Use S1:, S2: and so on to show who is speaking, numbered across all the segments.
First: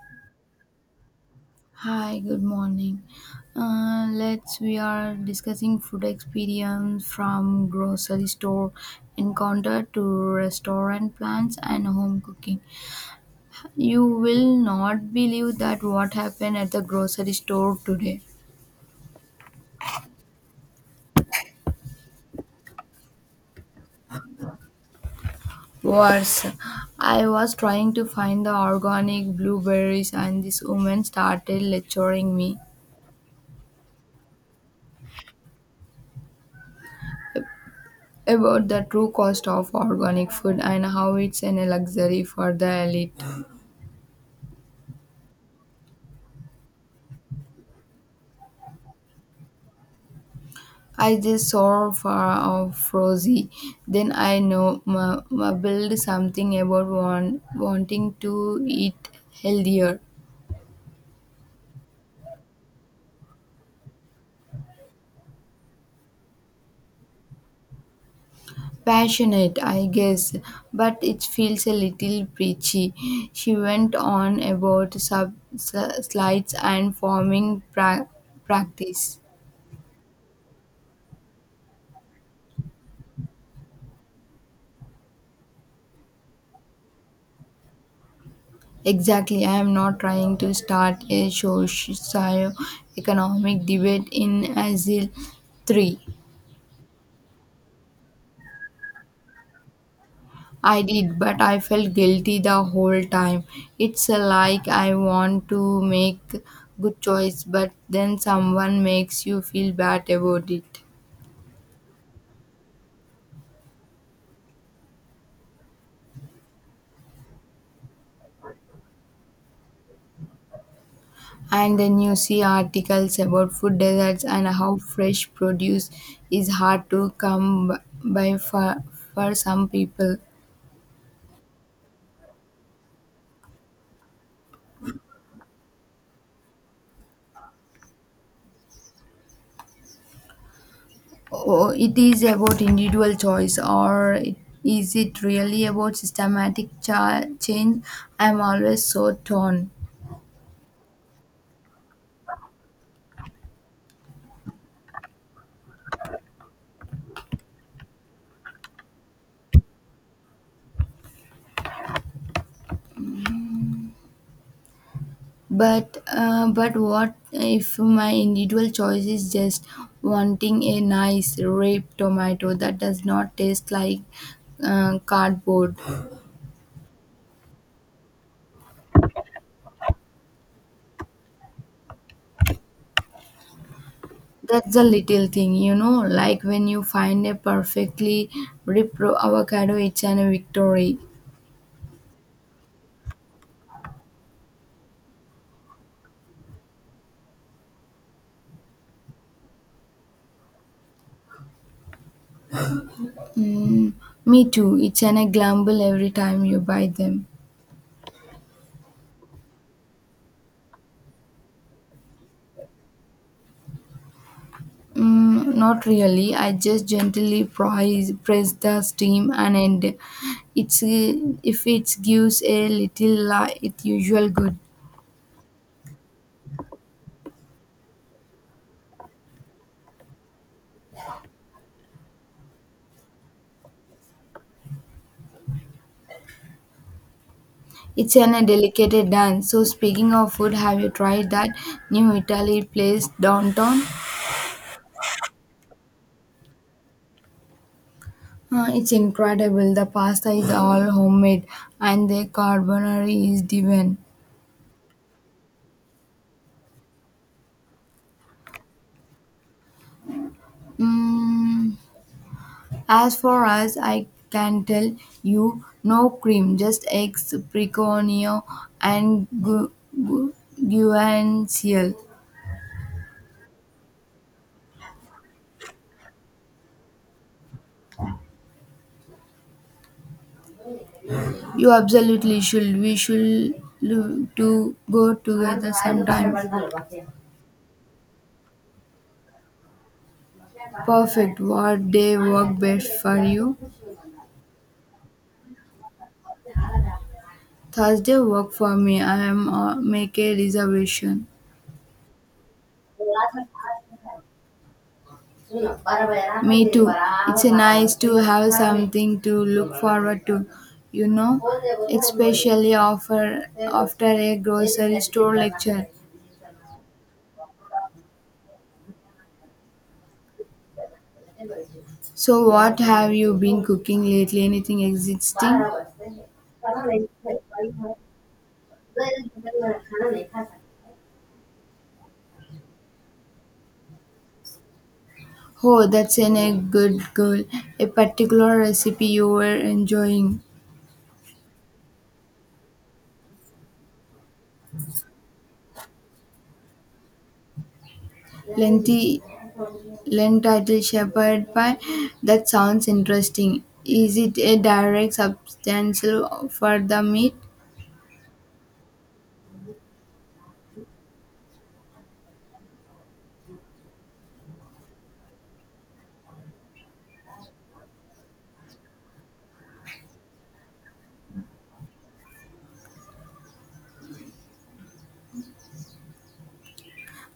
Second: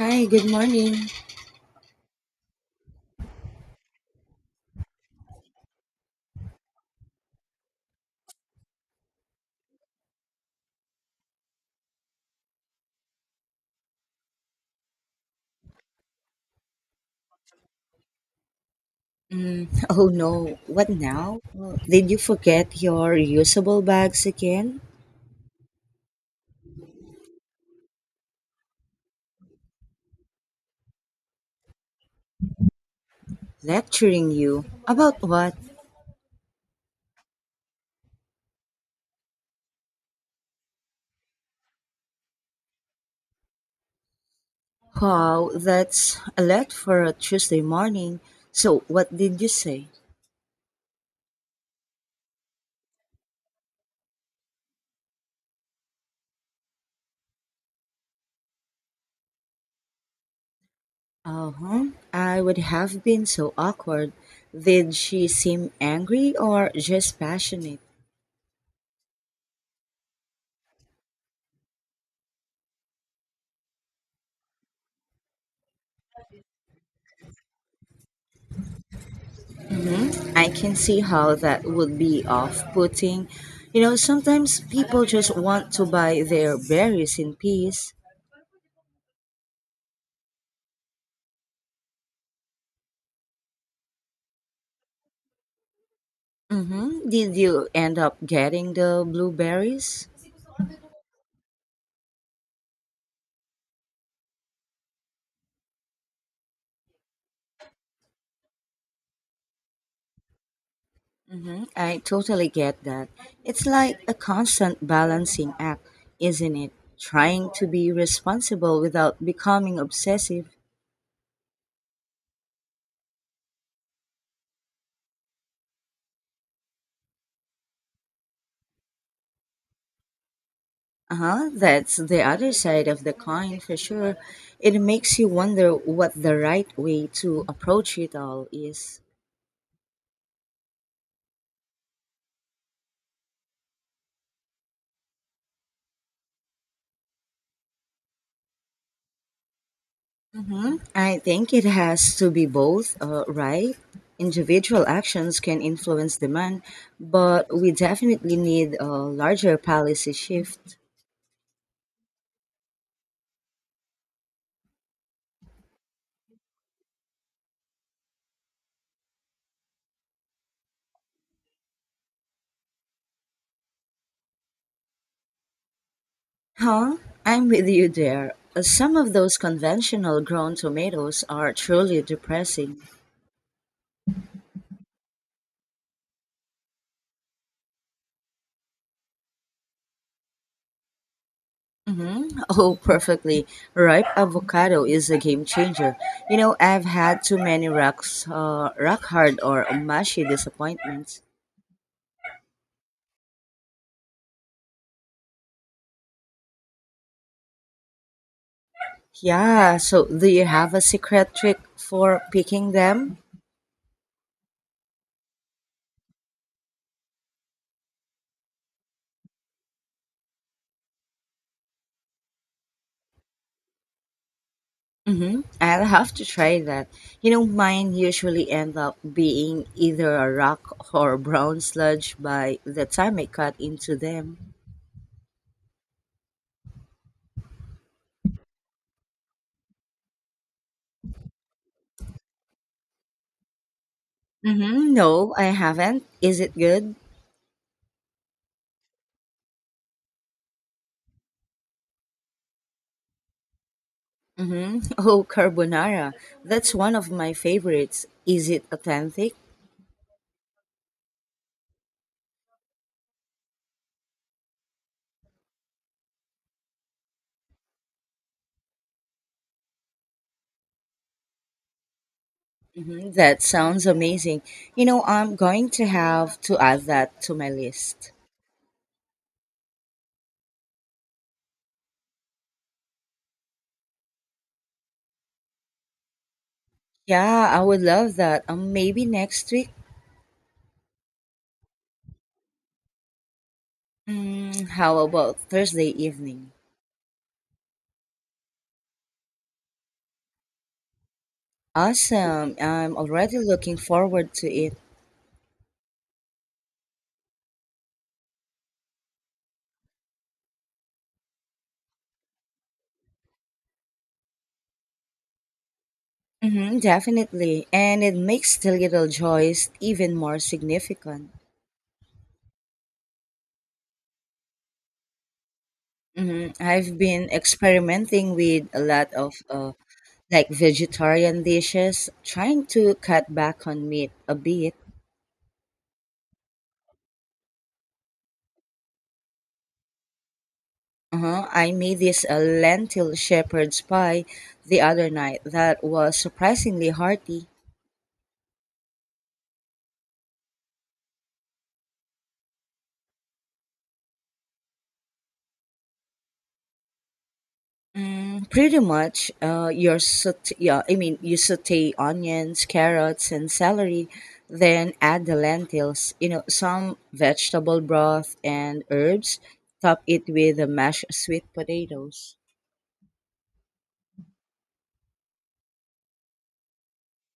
S1: Hi, good morning.
S2: Hi, good morning. Let's we are discussing food experience from grocery store encounter to restaurant plans and home cooking. You will not believe that what happened at the grocery store today.
S1: Mm, oh no, what now? Well, did you forget your reusable bags again?
S2: Worse, I was trying to find the organic blueberries and this woman started lecturing me
S1: Lecturing you. About what?
S2: about the true cost of organic food and how it's a luxury for the elite.
S1: Wow, that's a lot for a Tuesday morning. So, what did you say?
S2: I just saw for of Frozy. Then I know ma build something about wanting to eat healthier.
S1: Uh huh. I would have been so awkward. Did she seem angry or just passionate?
S2: Passionate, I guess, but it feels a little preachy. She went on about slides and forming practice.
S1: I can see how that would be off putting. You know, sometimes people just want to buy their berries in peace.
S2: Exactly, I am not trying to start a socio economic debate in Asile 3.
S1: Mm-hmm. Did you end up getting the blueberries?
S2: I did, but I felt guilty the whole time. It's like I want to make good choice, but then someone makes you feel bad about it.
S1: Mm-hmm. I totally get that. It's like a constant balancing act, isn't it? Trying to be responsible without becoming obsessive.
S2: And then you see articles about food deserts and how fresh produce is hard to come by for some people.
S1: Uh huh. That's the other side of the coin for sure. It makes you wonder what the right way to approach it all is.
S2: Oh, it is about individual choice, is it really about systematic change? I'm always so torn.
S1: I think it has to be both, right? Individual actions can influence demand, but we definitely need a larger policy shift.
S2: But what if my individual choice is just wanting a nice ripe tomato that does not taste like cardboard?
S1: Huh? I'm with you there. Some of those conventional grown tomatoes are truly depressing.
S2: That's a little thing, you know, like when you find a perfectly ripe avocado, it's an a victory.
S1: Mm-hmm. Oh, perfectly. Ripe avocado is a game changer. You know, I've had too many rock hard or mushy disappointments.
S2: Mm, me too. It's an a grumble every time you buy them.
S1: Yeah, so do you have a secret trick for picking them?
S2: Mm, not really. I just gently press the steam and end. It's If it gives a little light, it usual good.
S1: Mm-hmm. I'll have to try that. You know, mine usually end up being either a rock or brown sludge by the time I cut into them.
S2: It's an a delicate dance. So speaking of food, have you tried that new Italy place downtown?
S1: Mm-hmm. No, I haven't. Is it good?
S2: It's incredible. The pasta is all homemade and the carbonara is divine.
S1: Mm-hmm. Oh, carbonara. That's one of my favorites. Is it authentic?
S2: Mm, as far as I can tell you, no cream, just eggs, preconio, and gu- guanciale.
S1: Mm-hmm. That sounds amazing. You know, I'm going to have to add that to my list.
S2: You absolutely should. We should to go together sometime.
S1: Yeah, I would love that. Maybe next week.
S2: Perfect. What day work best for you?
S1: Mm, how about Thursday evening?
S2: Thursday work for me. I am make a reservation.
S1: Awesome. I'm already looking forward to it.
S2: Me too. It's nice to have something to look forward to, you know, especially after a grocery store lecture.
S1: Mm-hmm, definitely. And it makes the little joys even more significant.
S2: So, what have you been cooking lately? Anything existing?
S1: Mm-hmm. I've been experimenting with a lot of like vegetarian dishes, trying to cut back on meat a bit.
S2: Oh, that's a good goal. A particular recipe you were enjoying.
S1: Uh-huh. I made this lentil shepherd's pie the other night that was surprisingly hearty.
S2: Lengthy Lent title Shepherd Pie. That sounds interesting. Is it a direct substantial for the meat?
S1: Mm, pretty much, yeah, I mean, you saute onions, carrots, and celery, then add the lentils, you know, some vegetable broth and herbs. Top it with the mashed sweet potatoes.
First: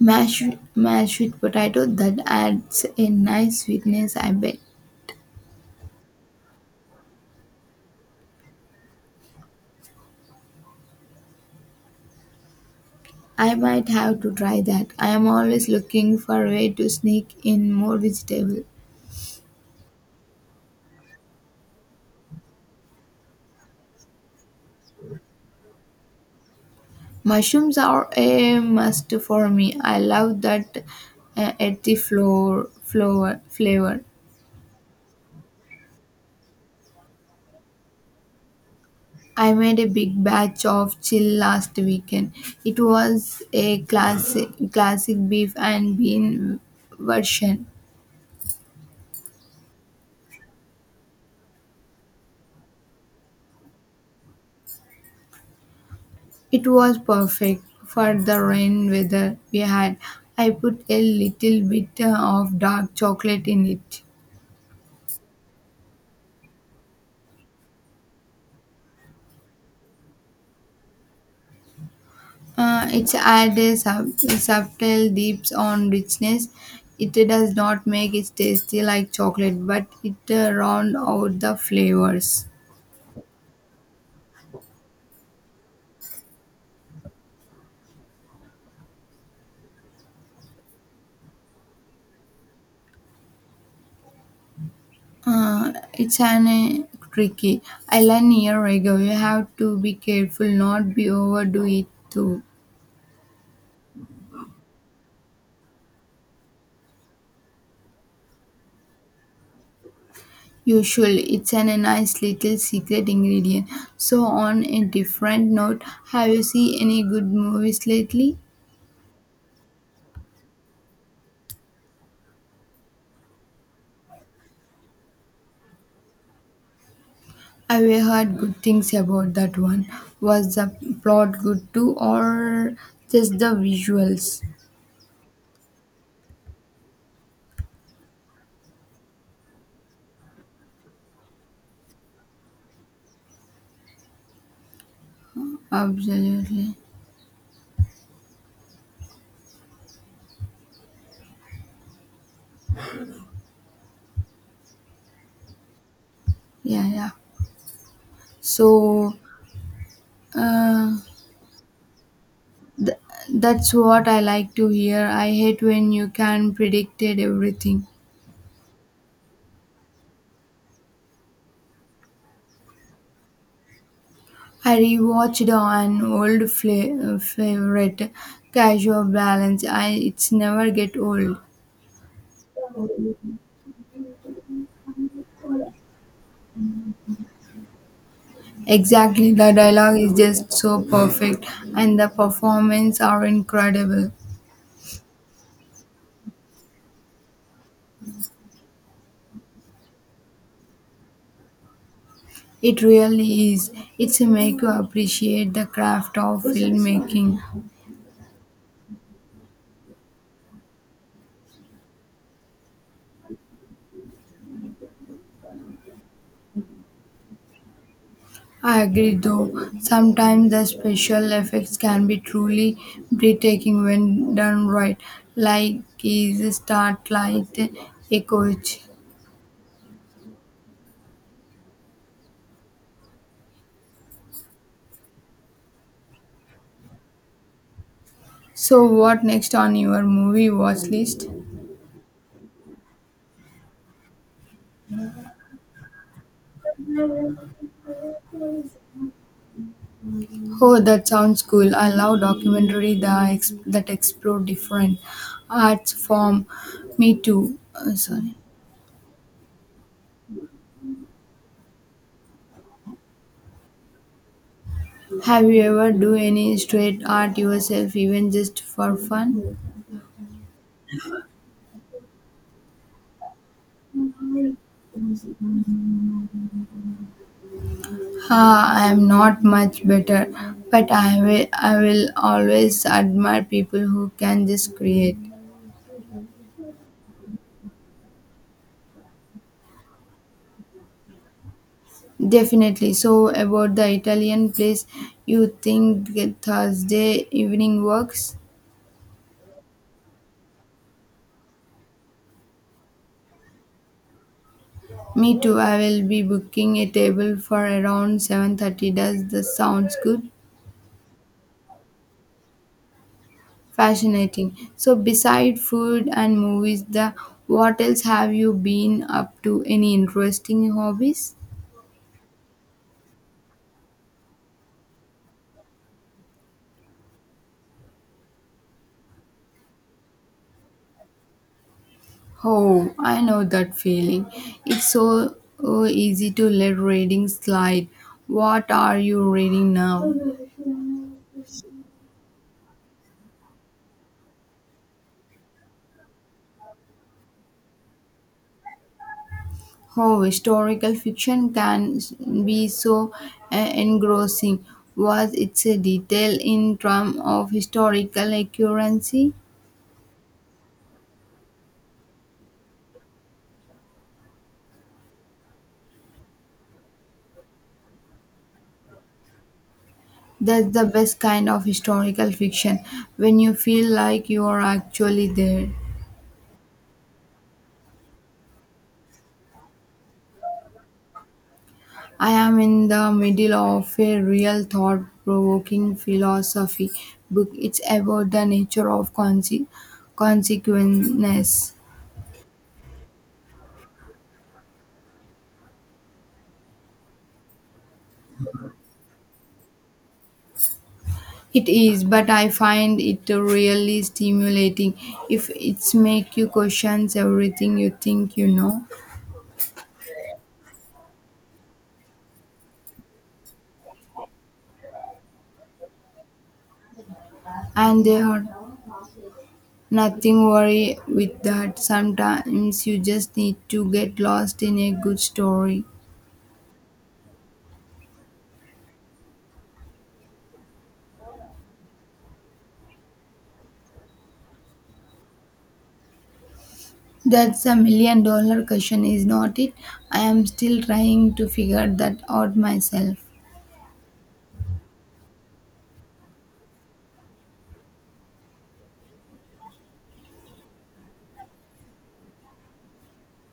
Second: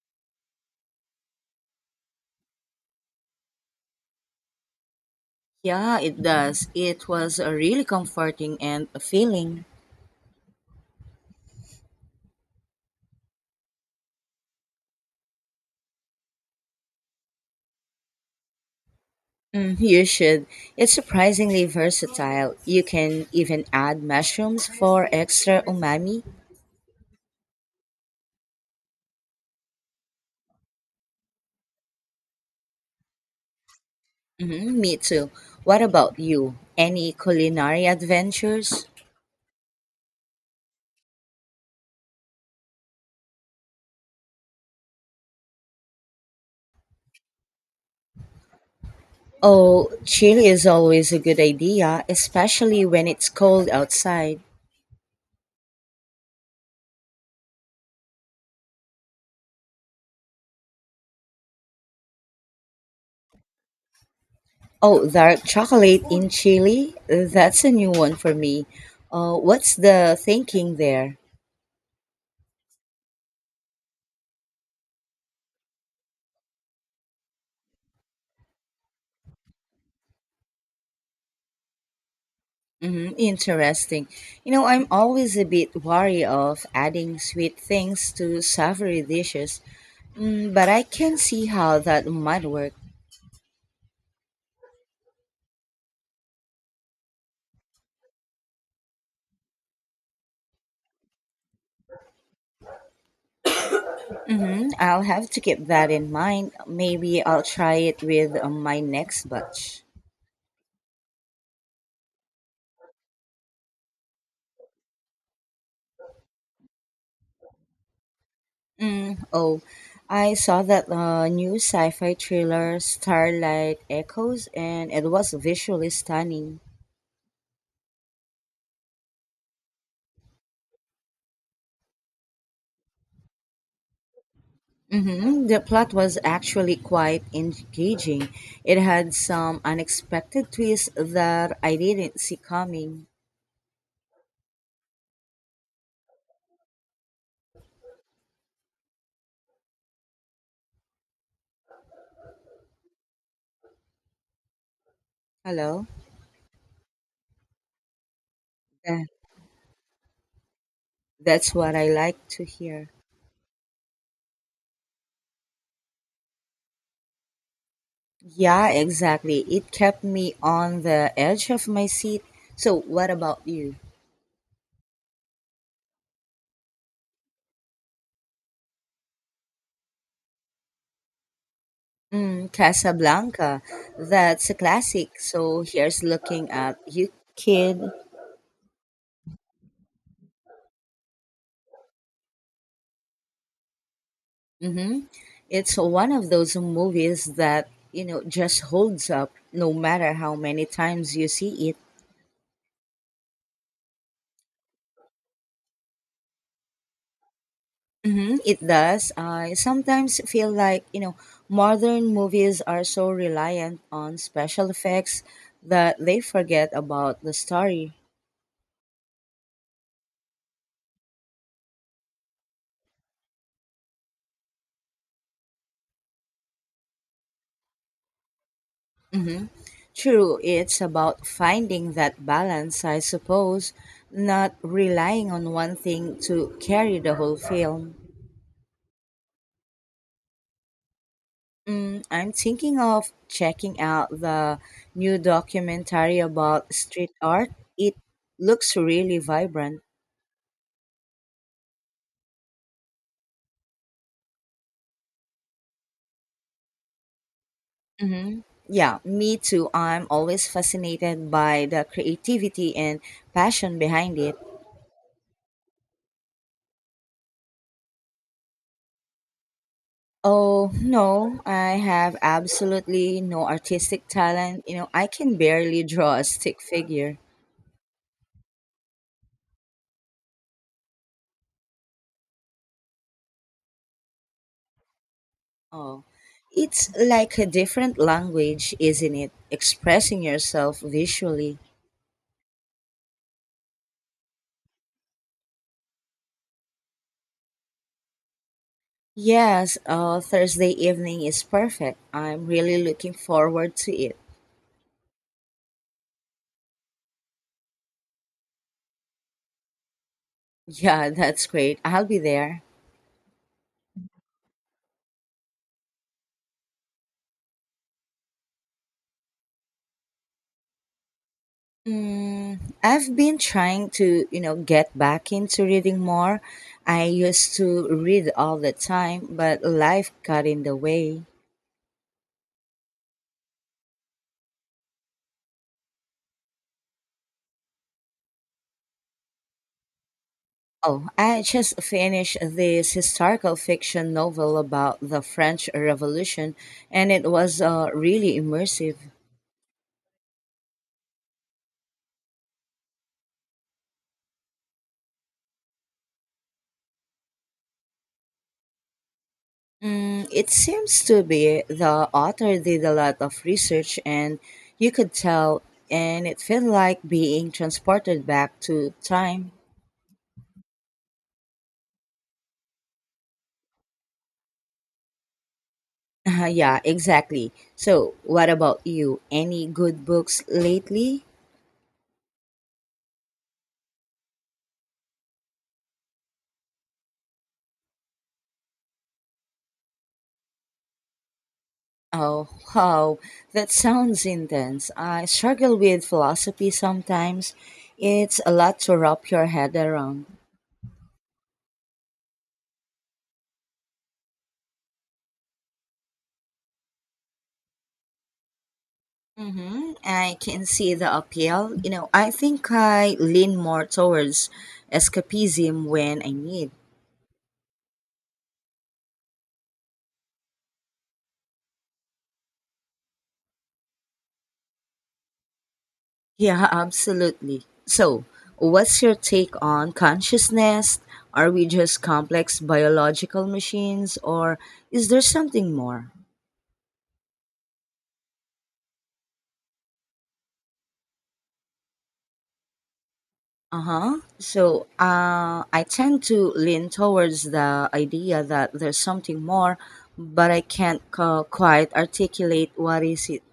S2: Mashed, mashed with potato that adds a nice sweetness, I bet.
S1: Yeah, it does. It was a really comforting and a feeling.
S2: I might have to try that. I am always looking for a way to sneak in more vegetable.
S1: Mm, you should. It's surprisingly versatile. You can even add mushrooms for extra umami.
S2: Mushrooms are a must for me. I love that earthy flavor.
S1: Hmm, me too. What about you? Any culinary adventures?
S2: I made a big batch of chill last weekend. It was a classic beef and bean version.
S1: Oh, chili is always a good idea, especially when it's cold outside.
S2: It was perfect for the rain weather we had. I put a little bit of dark chocolate in it.
S1: Oh, dark chocolate in chili? That's a new one for me. What's the thinking there?
S2: It adds a subtle deeps on richness. It does not make it tasty like chocolate, but it round out the flavors.
S1: Hmm, interesting. You know, I'm always a bit wary of adding sweet things to savory dishes, mm, but I can see how that might work.
S2: It's an tricky island near Rego. You have to be careful not be overdo it too.
S1: Mm-hmm. I'll have to keep that in mind. Maybe I'll try it with my next batch.
S2: Usually, it's a nice little secret ingredient. So, on a different note, have you seen any good movies lately?
S1: Mm, oh, I saw that new sci fi thriller, Starlight Echoes, and it was visually stunning.
S2: I have heard good things about that one? Was the plot good too, or just the visuals?
S1: Mm-hmm. The plot was actually quite engaging. It had some unexpected twists that I didn't see coming.
S2: Absolutely,
S1: Hello?
S2: yeah, yeah.
S1: That-
S2: So, uh,
S1: That's what I like to hear.
S2: Th- that's what I like to hear. I hate when you can predict everything.
S1: Yeah, exactly. It kept me on the edge of my seat. So, what about you?
S2: I rewatched an old favorite, Casual Balance. I it's never get old.
S1: Mm, Casablanca. That's a classic. So, here's looking at you, kid.
S2: Exactly, the dialogue is just so perfect, and the performance are incredible.
S1: Mm-hmm. It's one of those movies that, you know, just holds up no matter how many times you see it.
S2: It really is. It's make you appreciate the craft of filmmaking.
S1: Mm-hmm. It does. I sometimes feel like, you know, modern movies are so reliant on special effects that they forget about the story.
S2: I agree though, sometimes the special effects can be truly breathtaking when done right, like is Starlight Echoes.
S1: True, it's about finding that balance, I suppose, not relying on one thing to carry the whole film.
S2: So, what next on your movie watch list?
S1: Mm, I'm thinking of checking out the new documentary about street art. It looks really vibrant.
S2: Oh, that sounds cool. I love documentary that explore different arts form. Me too. Sorry.
S1: Hmm, yeah, me too. I'm always fascinated by the creativity and passion behind it.
S2: Have you ever do any street art yourself, even just for fun?
S1: Oh, no, I have absolutely no artistic talent. You know, I can barely draw a stick figure.
S2: Ah, I am not much better, but I will always admire people who can just create.
S1: Oh, it's like a different language, isn't it? Expressing yourself visually.
S2: Definitely. So, about the Italian place, you think the Thursday evening works?
S1: Yes, Thursday evening is perfect. I'm really looking forward to it.
S2: Me too. I will be booking a table for around 7:30. Does this sounds good?
S1: Yeah, that's great. I'll be there.
S2: Fascinating. So, beside food and movies, the what else have you been up to? Any interesting hobbies?
S1: Mm, I've been trying to, you know, get back into reading more. I used to read all the time, but life got in the way.
S2: Oh, I know that feeling. It's so easy to let reading slide. What are you reading now?
S1: Oh, I just finished this historical fiction novel about the French Revolution, and it was really immersive.
S2: Oh, historical fiction can be so engrossing. Was it's a detail in terms of historical accuracy?
S1: Mm, it seems to be the author did a lot of research, and you could tell, and it felt like being transported back to time.
S2: That's the best kind of historical fiction when you feel like you are actually there.
S1: Yeah, exactly. So, what about you? Any good books lately?
S2: I am in the middle of a real thought provoking philosophy book. It's about the nature of consequences.
S1: Oh, wow, that sounds intense. I struggle with philosophy sometimes. It's a lot to wrap your head around.
S2: It is, but I find it really stimulating if it's make you question everything you think you know.
S1: Mm-hmm. I can see the appeal. You know, I think I lean more towards escapism when I need.
S2: And there are nothing worry with that. Sometimes you just need to get lost in a good story.
S1: Yeah, absolutely. So, what's your take on consciousness? Are we just complex biological machines or is there something more?
S2: That's a million dollar question, is not it? I am still trying to figure that out myself.
S1: Uh-huh. So, I tend to lean towards the idea that there's something more, but I can't co- quite articulate what is it.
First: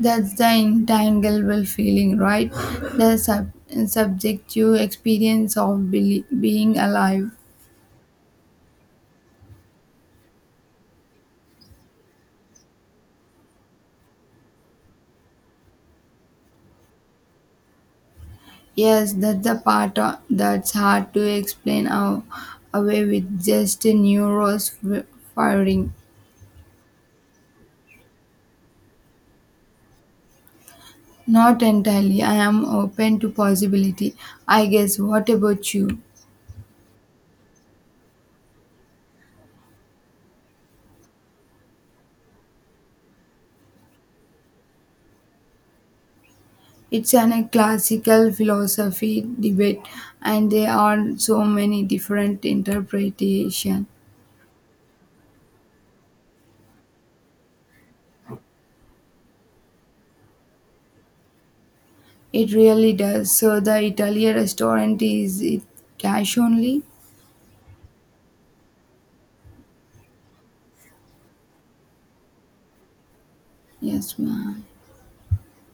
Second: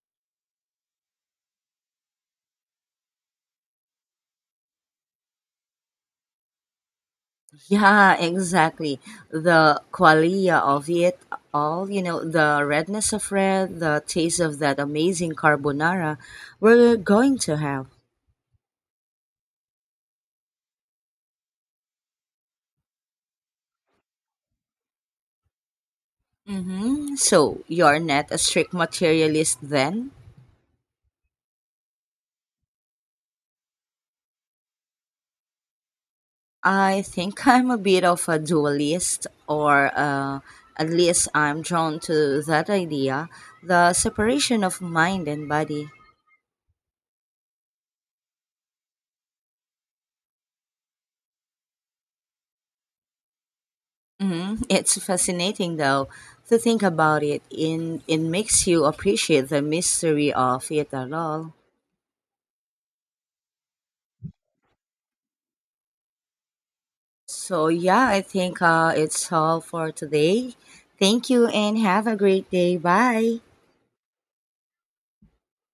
S2: That's the intangible feeling, right? The subjective experience of being alive.
S1: Yeah, exactly. The qualia of it all, you know, the redness of red, the taste of that amazing carbonara we're going to have.
S2: Yes, that's the that's hard to explain away with just a neurons firing.
S1: Hmm. So, you're not a strict materialist then?
S2: Not entirely. I am open to possibility. I guess. What about you?
S1: I think I'm a bit of a dualist, or at least I'm drawn to that idea, the separation of mind and body.
S2: It's an a classical philosophy debate, and there are so many different interpretation.
S1: Mhm. It's fascinating though to think about it. In it makes you appreciate the mystery of it at all.
S2: It really does. So the Italian restaurant is it cash only?
S1: So yeah, I think it's all for today. Thank you and have a great day. Bye.
S2: Yes, ma'am.